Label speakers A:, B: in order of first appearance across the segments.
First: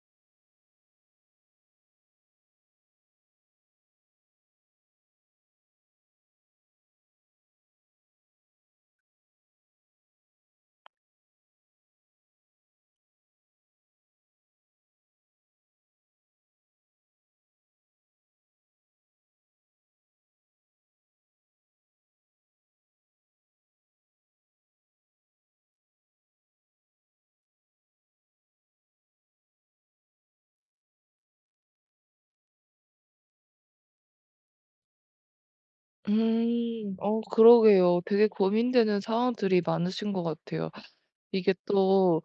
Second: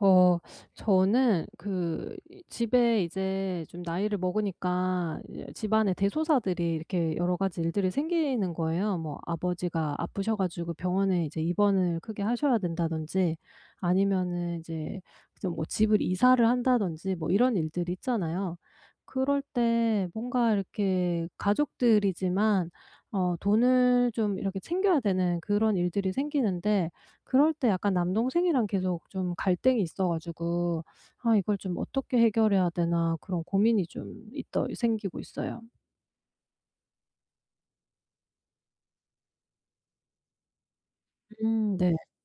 A: 어. 저는 그 이 집에 이제 좀 나이를 먹으니까 이제 집안에 대소사들이 이렇게 여러 가지 일들이 생기는 거예요. 뭐 아버지가 아프셔 가지고 병원에 이제 입원을 크게 하셔야 된다든지 아니면은 이제 이제 뭐 집을 이사를 한다든지 뭐 이런 일들 있잖아요. 그럴 때 뭔가 이렇게 가족들이지만 어 돈을 좀 이렇게 챙겨야 되는 그런 일들이 생기는데 그럴 때 약간 남동생이랑 계속 좀 갈등이 있어 가지고 '아 이걸 좀 어떻게 해결해야 되나.' 그런 고민이 좀 있더 생기고 있어요.
B: 음. 어 그러게요. 되게 고민되는 상황들이 많으신 것 같아요. 이게
A: 음. 네.
B: 또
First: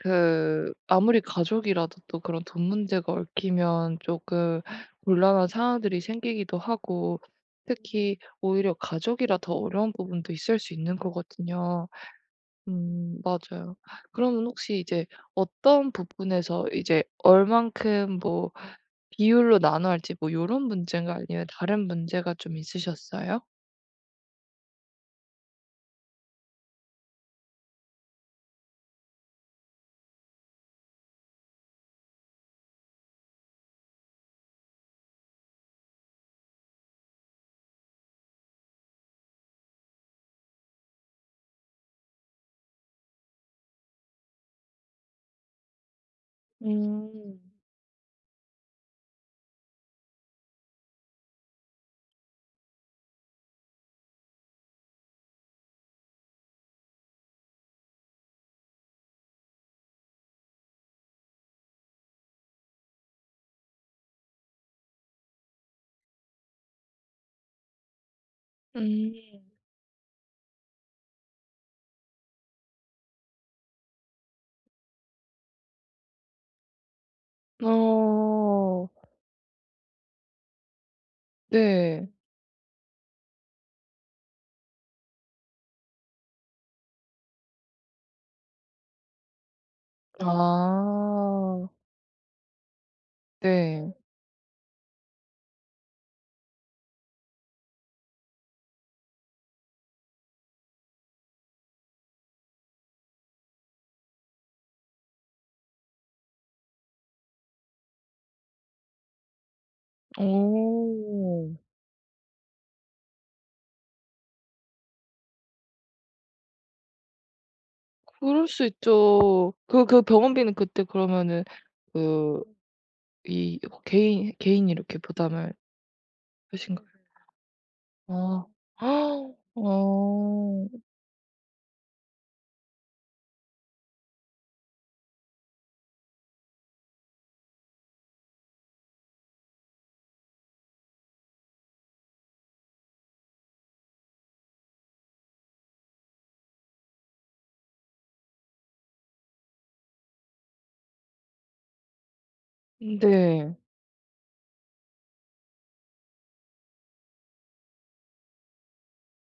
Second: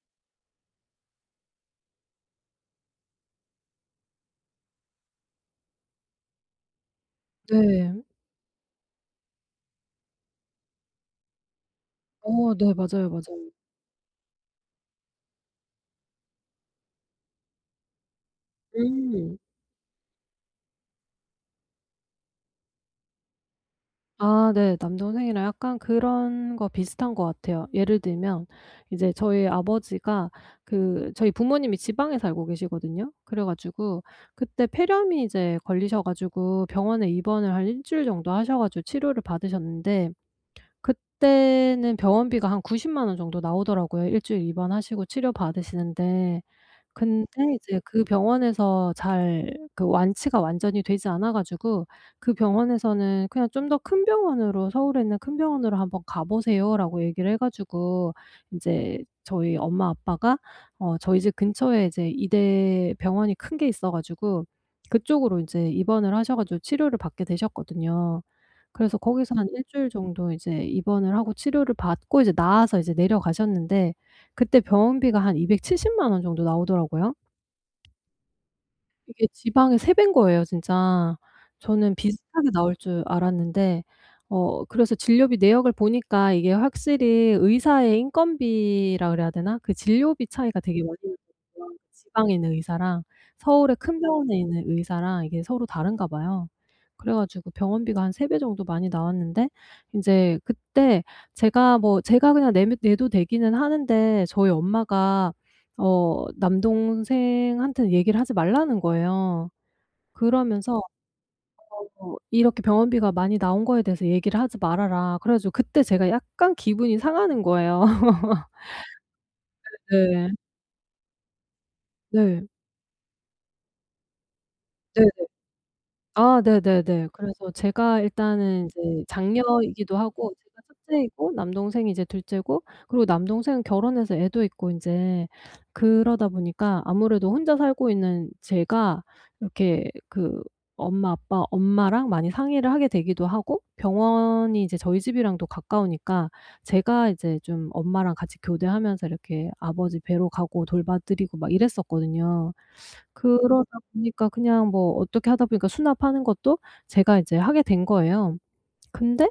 B: 그 아무리 가족이라도 또 그런 돈 문제가 얽히면 쪼끔 곤란한 상황들이 생기기도 하고
A: 네.
B: 특히 오히려 가족이라 더 어려운 부분도 있을 수 있는 거거든요.
A: 어. 네. 맞아요,
B: 음.
A: 맞아요.
B: 맞아요. 그러면 혹시 이제 어떤 부분에서 이제 얼마큼 뭐
A: 음.
B: 비율로 나눠야 할지 뭐 이런 문제인가요? 아니면 다른 문제가 좀 있으셨어요?
A: 아 네. 남동생이랑 약간 그런 거 비슷한 것 같아요. 예를 들면 이제 저희 아버지가 그 저희 부모님이 지방에 살고 계시거든요. 그래 가지고 그때 폐렴이 이제 걸리셔 가지고 병원에 입원을 한 1 주일 정도 하셔 가지고 치료를 받으셨는데 그때는 병원비가 한 900,000 원 정도 나오더라고요 1 주일 입원하시고 치료 받으시는데. 근데
B: 음.
A: 이제 그 병원에서 잘 그 완치가 완전히 되지 않아 가지고 그 병원에서는 '그냥 좀 더 큰 병원으로 서울에 있는 큰 병원으로 한번 가보세요.'라고 얘기를 해 가지고 인제 저희 엄마 아빠가 어 저희 집 근처에 이제 이대 병원이 큰 게 있어 가지고 그쪽으로 이제 입원을 하셔 가지고 치료를 받게 되셨거든요. 그래서
B: 음.
A: 거기서 한 1 주일 정도 이제 입원을 하고 치료를 받고 이제 나아서 이제 내려가셨는데 그때 병원비가 한 2,700,000 원 정도 나오더라고요.
B: 어.
A: 이게 지방의 3 배인 거예요, 진짜. 저는
B: 네.
A: 비슷하게 나올 줄 알았는데 어 그래서 진료비 내역을 보니까 이게 확실히 의사의 인건비라고 그래야 되나? 그 진료비 차이가 되게 많이
B: 아.
A: [unintelligible] 지방에 있는 의사랑 서울에
B: 네.
A: 큰 병원에 있는 의사랑 이게 서로 다른가 봐요. 그래 가지고 병원비가 한 3 배 정도 많이 나왔는데 인제 그때 제가 뭐 제가 그냥 내면 내도 되기는 하는데 저희 엄마가 어 남동생한테는 얘기를 하지 말라는 거예요. 그러면서
B: 어.
A: 어 "이렇게 병원비가 많이 나온 거에 대해서 얘기를 하지 말아라." 그래 가지고 그때 제가 약간 기분이 상하는 거예요.
B: 그럴 수 있죠. 그 그
A: 네.
B: 병원비는 그때 그러면은 그
A: 네.
B: 이 개인, 개인이 이렇게
A: 네네.
B: 부담할
A: 아
B: 그러신가요?
A: 네네네. 그래서 제가
B: 아.
A: 일단은 이제 장녀이기도 하고 제가
B: 어.
A: 첫째이고 남동생이 이제 둘째고 그리고 남동생은 결혼해서 애도 있고 인제 그러다 보니까 아무래도 혼자 살고 있는 제가 이렇게 그 엄마 아빠 엄마랑 많이 상의를 하게 되기도 하고 병원이 이제 저희 집이랑도 가까우니까 제가 이제 좀 엄마랑 같이 교대하면서 이렇게 아버지 뵈러 가고 돌봐드리고 막 이랬었거든요.
B: 네.
A: 그러다 보니까 그냥 뭐 어떻게 하다 보니까 수납하는 것도 제가 이제 하게 된 거예요. 근데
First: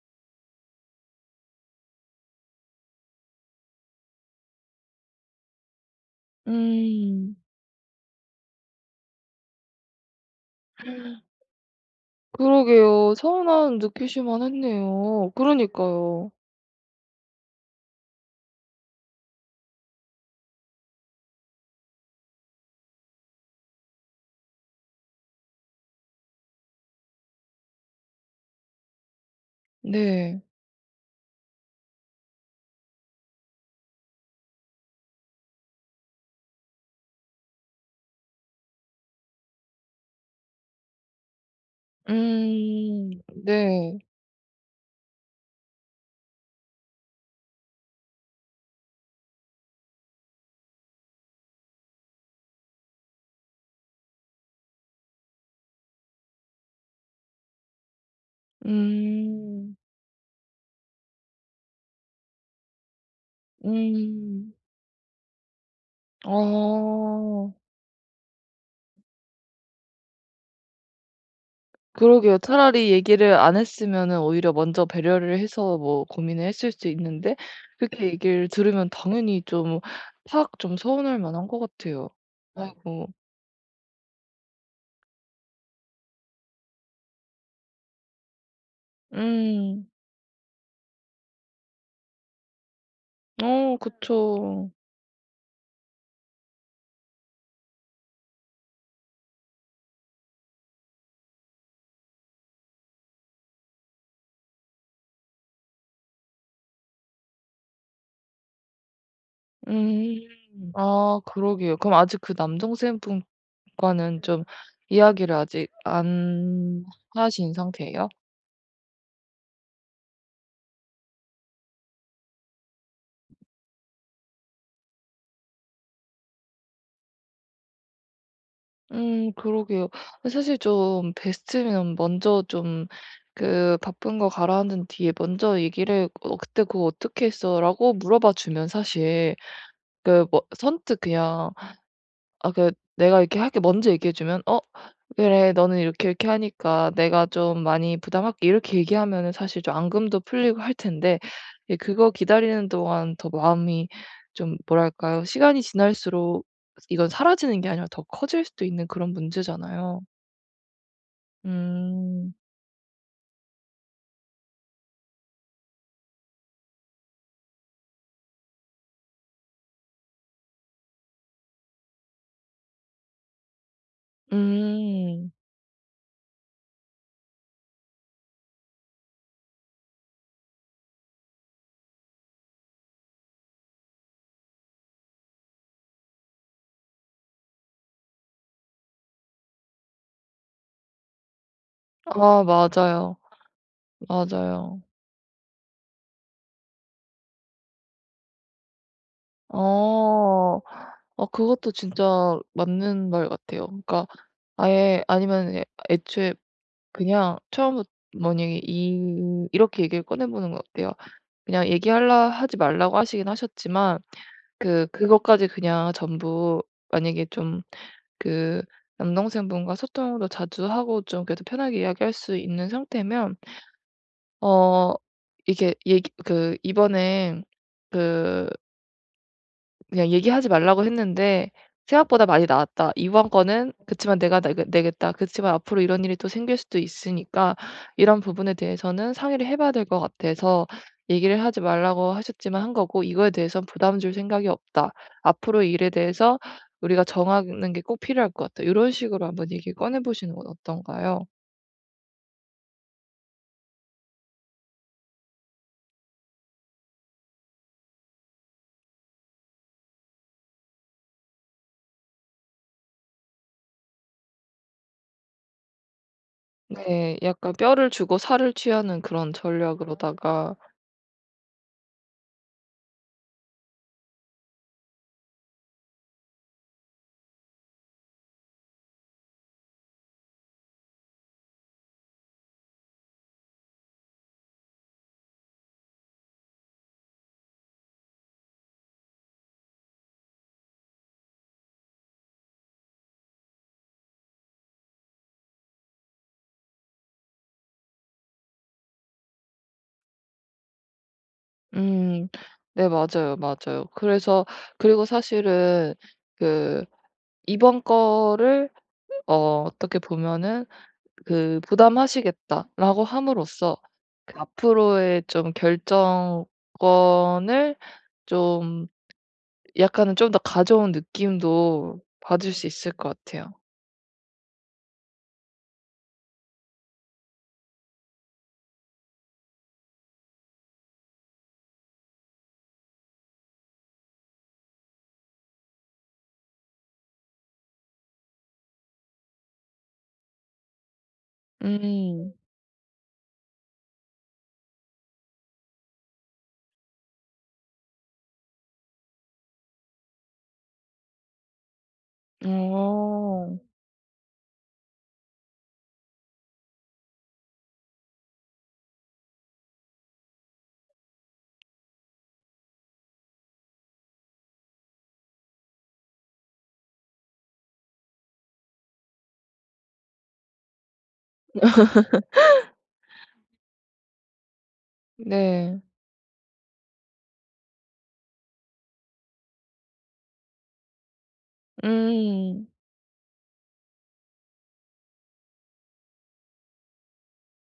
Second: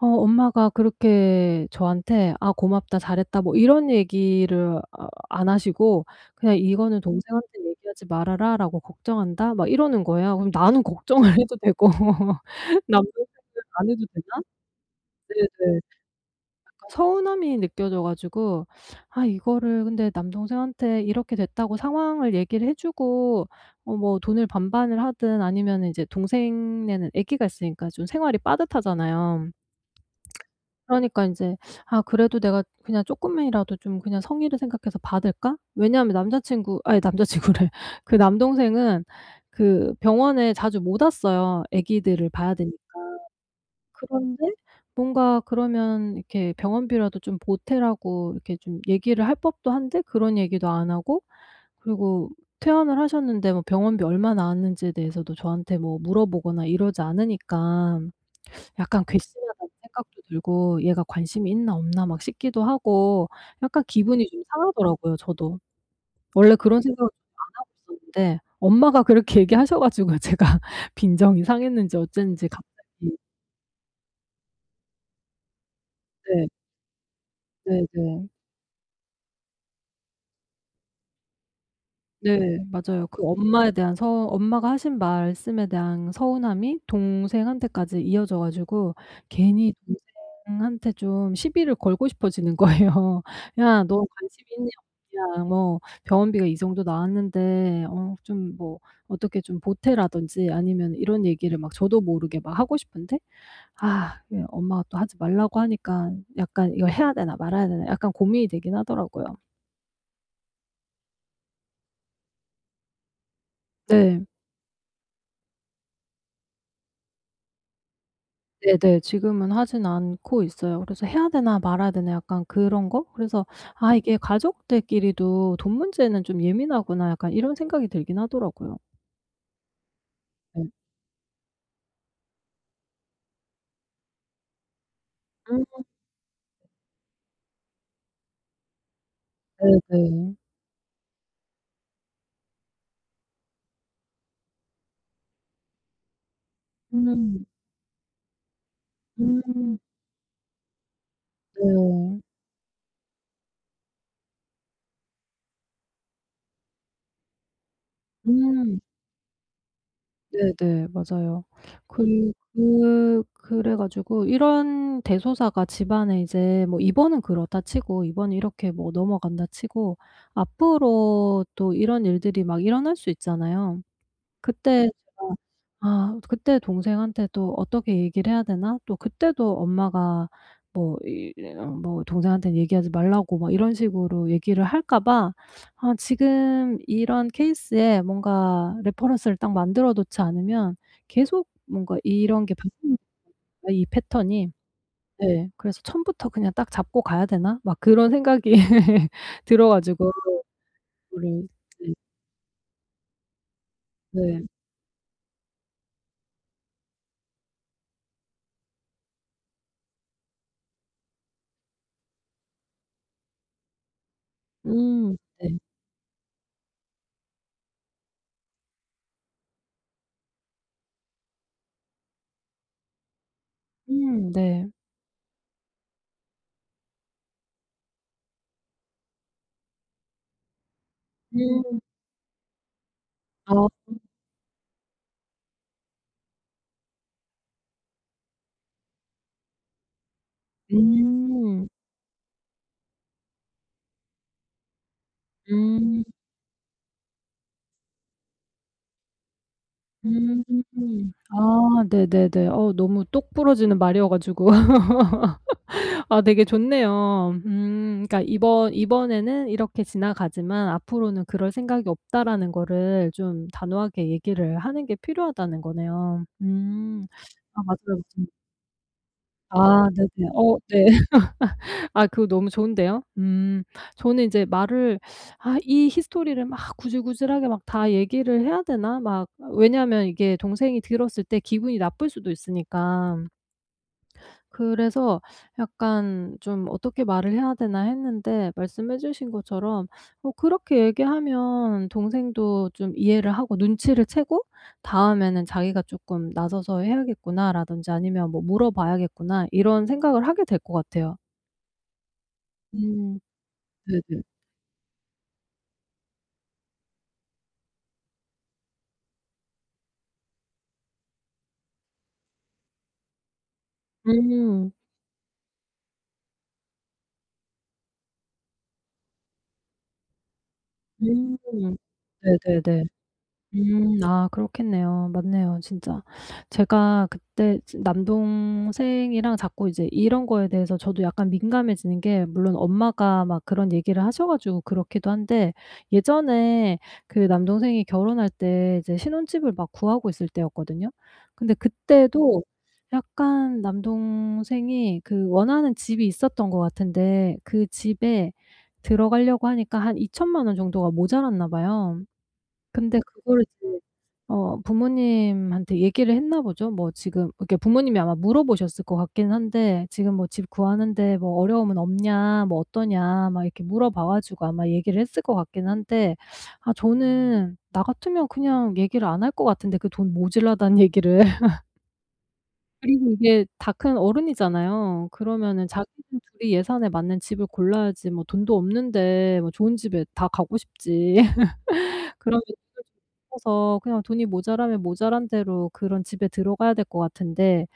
A: 어 엄마가 그렇게 저한테 아 "고맙다. 잘했다." 뭐 이런 얘기를 아 안 하시고 그냥 "이거는
B: 음.
A: 동생한테 얘기하지 말아라."라고 "걱정한다." 막 이러는 거예요. 그럼 나는 걱정을 해도 되고
B: 그러게요.
A: 남동생은
B: 서운함
A: 안 해도
B: 느끼실
A: 되나?
B: 만했네요.
A: 네네.
B: 그러니까요.
A: 그니까 서운함이 느껴져 가지고 아 이거를 근데 남동생한테 이렇게 됐다고 상황을 얘기를 해주고 뭐 뭐 돈을 반반을 하든 아니면은 이제 동생네는 아기가 있으니까 좀 생활이 빠듯하잖아요.
B: 네.
A: 그러니까 인제 아 그래도 내가 그냥 쪼끔이라도 좀 그냥 성의를 생각해서 받을까? 왜냐하면 남자친구 아이 남자친구래. 그 남동생은 그 병원에 자주 못 왔어요, 아기들을 봐야 되니까.
B: 음 네.
A: 그런데 뭔가 그러면 이렇게 병원비라도 좀 보태라고 이렇게 좀 얘기를 할 법도 한데 그런 얘기도 안 하고 그리고 퇴원을 하셨는데 뭐 병원비 얼마 나왔는지에 대해서도 저한테 뭐 물어보거나 이러지 않으니까 약간 괘씸하다는
B: 음.
A: 생각도 들고 얘가 관심이 있나 없나 막 싶기도 하고 약간 기분이 좀
B: 음.
A: 상하더라고요 저도. 원래 그런 생각을 좀 안
B: 어.
A: 하고 있었는데 엄마가 그렇게 얘기하셔 가지고 제가 빈정이 상했는지
B: 그러게요.
A: 어쨌는지
B: 차라리
A: 갑자기
B: 얘기를 안 했으면은 오히려 먼저 배려를 해서 뭐 고민을
A: 네.
B: 했을 수 있는데
A: 네
B: 그렇게
A: 네.
B: 얘기를 들으면 당연히 좀 팍 좀 서운할만한 것 같아요.
A: 네. 맞아요.
B: 아이고.
A: 그 엄마에 대한 서 엄마가 하신 말씀에 대한 서운함이 동생한테까지 이어져 가지고 괜히
B: 음.
A: 동생한테 좀 시비를 걸고 싶어지는 거예요.
B: 어
A: 야, 너 관심 있냐,
B: 그쵸.
A: 없냐. 뭐 병원비가 이 정도 나왔는데 어 좀 뭐 어떻게 좀 보태라든지 아니면 이런 얘기를 막 저도 모르게 막 하고 싶은데 아 그게 엄마가 또 하지 말라고 하니깐 약간 이거 해야 되나 말아야 되나 약간 고민이 되긴 하더라고요.
B: 음. 아 그러게요. 그럼 아직 그 남동생 분과는
A: 네.
B: 좀 이야기를 아직 안 하신 상태예요?
A: 네네, 지금은 하진 않고 있어요. 그래서 해야 되나 말아야 되나 약간 그런 거? 그래서 '아 이게 가족들끼리도 돈 문제는 좀 예민하구나.' 약간 이런 생각이 들긴 하더라고요.
B: 음 그러게요. 어 사실
A: 네.
B: 좀 베스트면 먼저 좀 그 바쁜 거 가라앉은 뒤에 먼저
A: 음.
B: 얘기를 "어 그때 그거 어떻게 했어?"라고 물어봐 주면 사실 그
A: 네네.
B: 뭐 선뜻 그냥 아 그 "내가 이렇게 할게." 먼저 얘기해 주면 어 "그래 너는 이렇게, 이렇게 하니까 내가
A: 음.
B: 좀 많이 부담할게." 이렇게 얘기하면은 사실 좀
A: 음.
B: 앙금도 풀리고 할 텐데 이 그거
A: 네.
B: 기다리는 동안 더 마음이 좀 뭐랄까요, 시간이 지날수록 이건 사라지는 게 아니라 더 커질 수도
A: 음.
B: 있는 그런 문제잖아요.
A: 네네, 맞아요. 그리
B: 음.
A: 그 그래 가지고 이런 대소사가 집안에 이제 뭐 이번은 그렇다 치고, 이번은 이렇게 뭐 넘어간다 치고 앞으로도 이런 일들이 막 일어날 수 있잖아요. 그때
B: 음.
A: 제가 '아, 그때 동생한테 또 어떻게 얘기를 해야 되나?' 또 그때도 엄마가 뭐 뭐 동생한테는 얘기하지 말라고 막 이런 식으로 얘기를 할까 봐 아 지금 이런 케이스에 뭔가 레퍼런스를 딱 만들어 놓지 않으면 계속 뭔가
B: 아,
A: 이런 게 [unintelligible]
B: 맞아요,
A: 이 패턴이
B: 맞아요.
A: 네, 그래서 '처음부터 그냥 딱 잡고 가야 되나?' 막 그런 생각이 들어 가지고
B: 어 어
A: 그거를
B: 그것도
A: 이제
B: 진짜 맞는 말 같아요. 그러니까
A: 네.
B: 아예 아니면은 애초에 그냥 처음부터 만약에 이 이렇게 얘기를 꺼내보는 건 어때요? 그냥 얘기할라 하지 말라고 하시긴 하셨지만 그
A: 음
B: 그것까지
A: 네.
B: 그냥 전부 만약에 좀 그 남동생분과 소통도 자주 하고 좀 그래도 편하게 이야기할 수 있는 상태면
A: 음 네.
B: 어 이게 얘기 그 이번에 그 그냥 "얘기하지 말라고 했는데
A: 음.
B: 생각보다 많이 나왔다. 이번
A: 아.
B: 건은 그치만 내가 내게 내겠다. 그치만 앞으로 이런 일이 또 생길 수도 있으니까 이런 부분에 대해서는 상의를 해 봐야 될 것 같아서 얘기를 하지
A: 음.
B: 말라고 하셨지만 한 거고 이거에 대해선 부담 줄 생각이 없다. 앞으로 이 일에
A: 음.
B: 대해서 우리가 정하는 게 꼭 필요할 것 같다." 요런 식으로 한번 얘기를 꺼내 보시는
A: 음.
B: 건 어떤가요?
A: 아. 네네네. 어우 너무 똑 부러지는 말이여 가지고. 아 되게 좋네요. 음. 그러니까 이번 '이번에는 이렇게 지나가지만 앞으로는 그럴 생각이 없다.'라는 거를 좀 단호하게 얘기를 하는 게 필요하다는 거네요. 음.
B: 네. 약간
A: 아
B: 뼈를
A: 맞아요.
B: 주고
A: 좀.
B: 살을 취하는 그런
A: 아. 네네. 어
B: 전략으로다가
A: 네. 아 그거 너무 좋은데요. 음. 저는 인제 말을 '아 이 히스토리를 막 구질구질하게 다 얘기를 해야 되나?' 막 왜냐하면 이게 동생이 들었을 때 기분이 나쁠 수도 있으니까. 그래서 약간 좀 '어떻게 말을 해야 되나.' 했는데 말씀해 주신 것처럼 뭐 그렇게 얘기하면 동생도 좀 이해를 하고 눈치를 채고 '다음에는 자기가 쪼끔 나서서 해야겠구나.' 라든지 아니면 뭐 '물어봐야겠구나.' 이런 생각을 하게 될 것 같아요.
B: 음 네,
A: 음
B: 맞아요, 맞아요.
A: 네네.
B: 그래서 그리고 사실은 그 이번 거를 어 어떻게 보면은 그 "부담하시겠다."라고 함으로써 그
A: 음.
B: 앞으로의 좀 결정권을 좀 약간은 좀 더 가져온
A: 음,
B: 느낌도 받을 수
A: 네네네.
B: 있을 것 같아요.
A: 음 아, 그렇겠네요. 맞네요, 진짜. 제가 그때 진 남동생이랑 자꾸 이제 이런 거에 대해서 저도 약간 민감해지는 게 물론 엄마가 막 그런 얘기를 하셔 가지고 그렇기도 한데 예전에 그 남동생이 결혼할 때 이제 신혼집을 막 구하고 있을 때였거든요. 근데
B: 음.
A: 그때도 약간 남동생이 그 원하는 집이 있었던 것 같은데 그 집에 들어가려고 하니까 한 20,000,000 원 정도가 모자랐나 봐요. 근데 그거를
B: 어.
A: 이제 어 부모님한테 얘기를 했나 보죠. 뭐 지금 이게 부모님이 아마 물어보셨을 것 같긴 한데 "지금 뭐 집 구하는데 어려움은 없냐? 뭐 어떠냐?" 막 이렇게 물어봐 가지고 아마 얘기를 했을 것 같긴 한데 아 저는 나 같으면 그냥 얘기를 안 할 것 같은데 그 돈 모자라다 는 얘기를. 그리고 이게 다 큰 어른이잖아요. 그러면은
B: 네.
A: 자기들 둘이 예산에 맞는 집을 골라야지 뭐 돈도 없는데 뭐 좋은 집에 다 가고 싶지. 그러면
B: 음.
A: [unintelligible] 그냥 돈이 모자라면 모자란 대로 그런 집에 들어가야 될 것 같은데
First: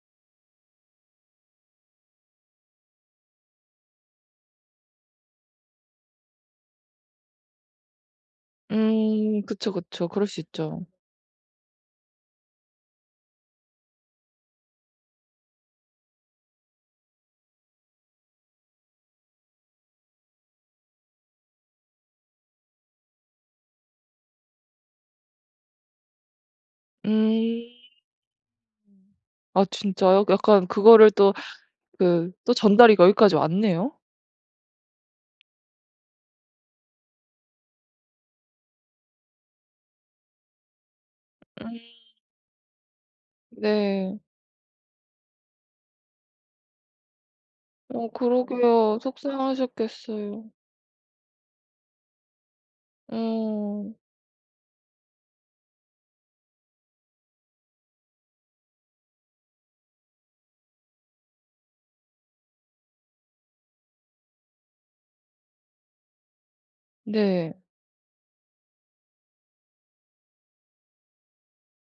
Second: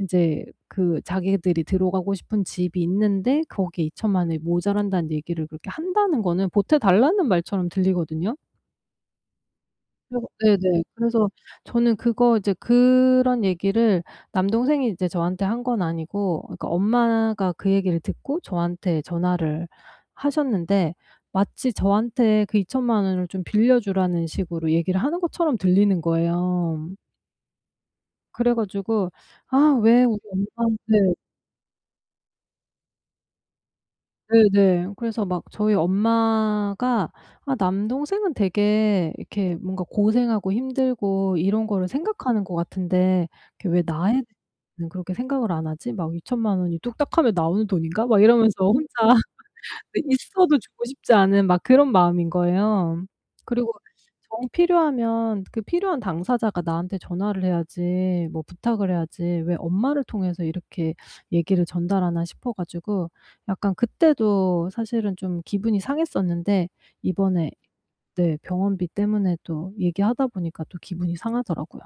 A: 이제 그 자기들이 들어가고 싶은 집이 있는데 거기에 20,000,000 원이 모자란다는 얘기를 그렇게 한다는 거는 보태달라는 말처럼 들리거든요.
B: 음 그쵸, 그쵸,
A: 그래서
B: 그럴 수
A: 네네,
B: 있죠.
A: 그래서 저는 그거 이제 그런 얘기를 남동생이 이제 저한테 한 건 아니고 그니까 엄마가 그 얘기를 듣고 저한테 전화를 하셨는데 마치 저한테 그 20,000,000 원을 좀 빌려주라는 식으로 얘기를 하는 것처럼 들리는 거예요.
B: 음.
A: 그래 가지고
B: 아
A: "아, 왜 우리
B: 진짜요? 약간
A: 엄마한테"
B: 그거를 또 그 또 전달이 거기까지 왔네요.
A: 네네, 그래서 막 저희 '엄마가 아, 남동생은 되게 이렇게 뭔가 고생하고 힘들고 이런
B: 음.
A: 거를 생각하는 것 같은데 이렇게 왜 나에
B: 네.
A: 대해 는 그렇게 생각을 안 하지? 막 20,000,000 원이 뚝딱하면 나오는 돈인가?'
B: 어,
A: 막 이러면서 혼자
B: 그러게요.
A: 네,
B: 속상하셨겠어요.
A: 있어도 주고 싶지 않은 막 그런 마음인 거예요. 그리고
B: 어.
A: 정 필요하면 그 필요한 당사자가 나한테 전화를 해야지 뭐 부탁을 해야지 '왜 엄마를 통해서 이렇게 얘기를 전달하나?' 싶어 가지고 약간 그때도 사실은 좀 기분이 상했었는데 이번에
B: 네.
A: 네, 병원비 때문에 또 얘기하다 보니까 또 기분이 상하더라고요.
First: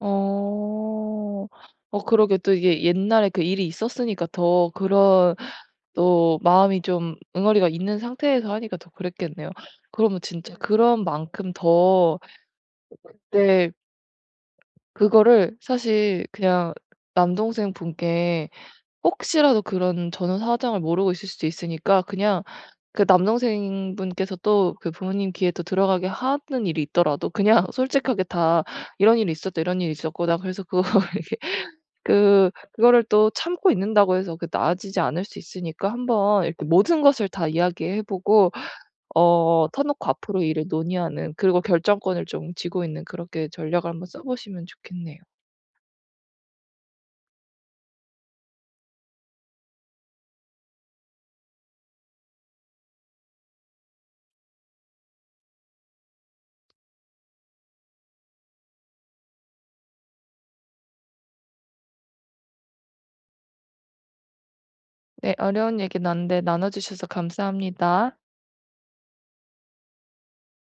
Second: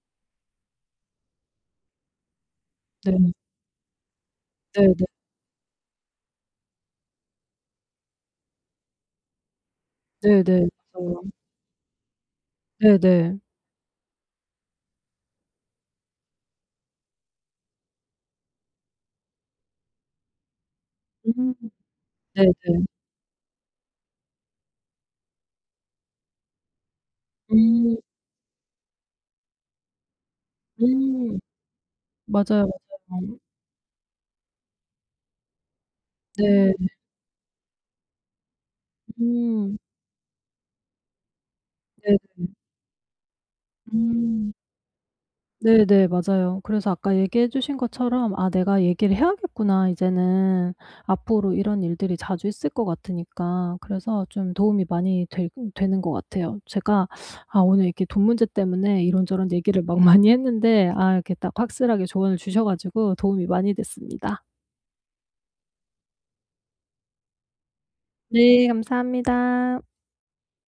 B: 어, 어 그러게 또 이게 옛날에
A: 네.
B: 그 일이 있었으니까 더
A: 네네.
B: 그런 또 마음이 좀 응어리가 있는 상태에서 하니까 더 그랬겠네요. 그러면 진짜
A: 네네,
B: 그런
A: 맞아요.
B: 만큼 더
A: 네네.
B: 네. 그거를 사실 그냥 남동생분께 혹시라도 그런 전후 사정을 모르고 있을 수도
A: 음,
B: 있으니까 그냥
A: 네네.
B: 그 남동생분께서 또 그 부모님 귀에 또 들어가게 하는 일이 있더라도 그냥
A: 음.
B: 솔직하게 다 "이런 일이 있었다, 이런 일이 있었고, 난 그래서 그거를 이렇게"
A: 음,
B: 그
A: 맞아요,
B: 그거를 또
A: 맞아요.
B: 참고 있는다고 해서 그게 나아지지 않을 수 있으니까 한번 이렇게
A: 네.
B: 모든 것을 다 이야기해 보고, 어,
A: 음.
B: 터놓고 앞으로 일을 논의하는, 그리고
A: 네
B: 결정권을 좀
A: 음.
B: 쥐고 있는 그렇게 전략을 한번 써
A: 음.
B: 보시면 좋겠네요.
A: 네네, 맞아요. 그래서 아까 얘기해 주신 것처럼 '아, 내가 얘기를 해야겠구나 이제는 앞으로 이런 일들이 자주 있을 것 같으니까.' 그래서 좀 도움이 많이 되 되는 것 같아요. 제가 아, 오늘 이렇게 돈 문제 때문에 이런저런 얘기를 막 많이 했는데 아, 이렇게 딱 확실하게 조언을 주셔 가지고 도움이 많이 됐습니다.
B: 네, 어려운 얘기 나눴는데 나눠 주셔서 감사합니다.
A: 네, 감사합니다.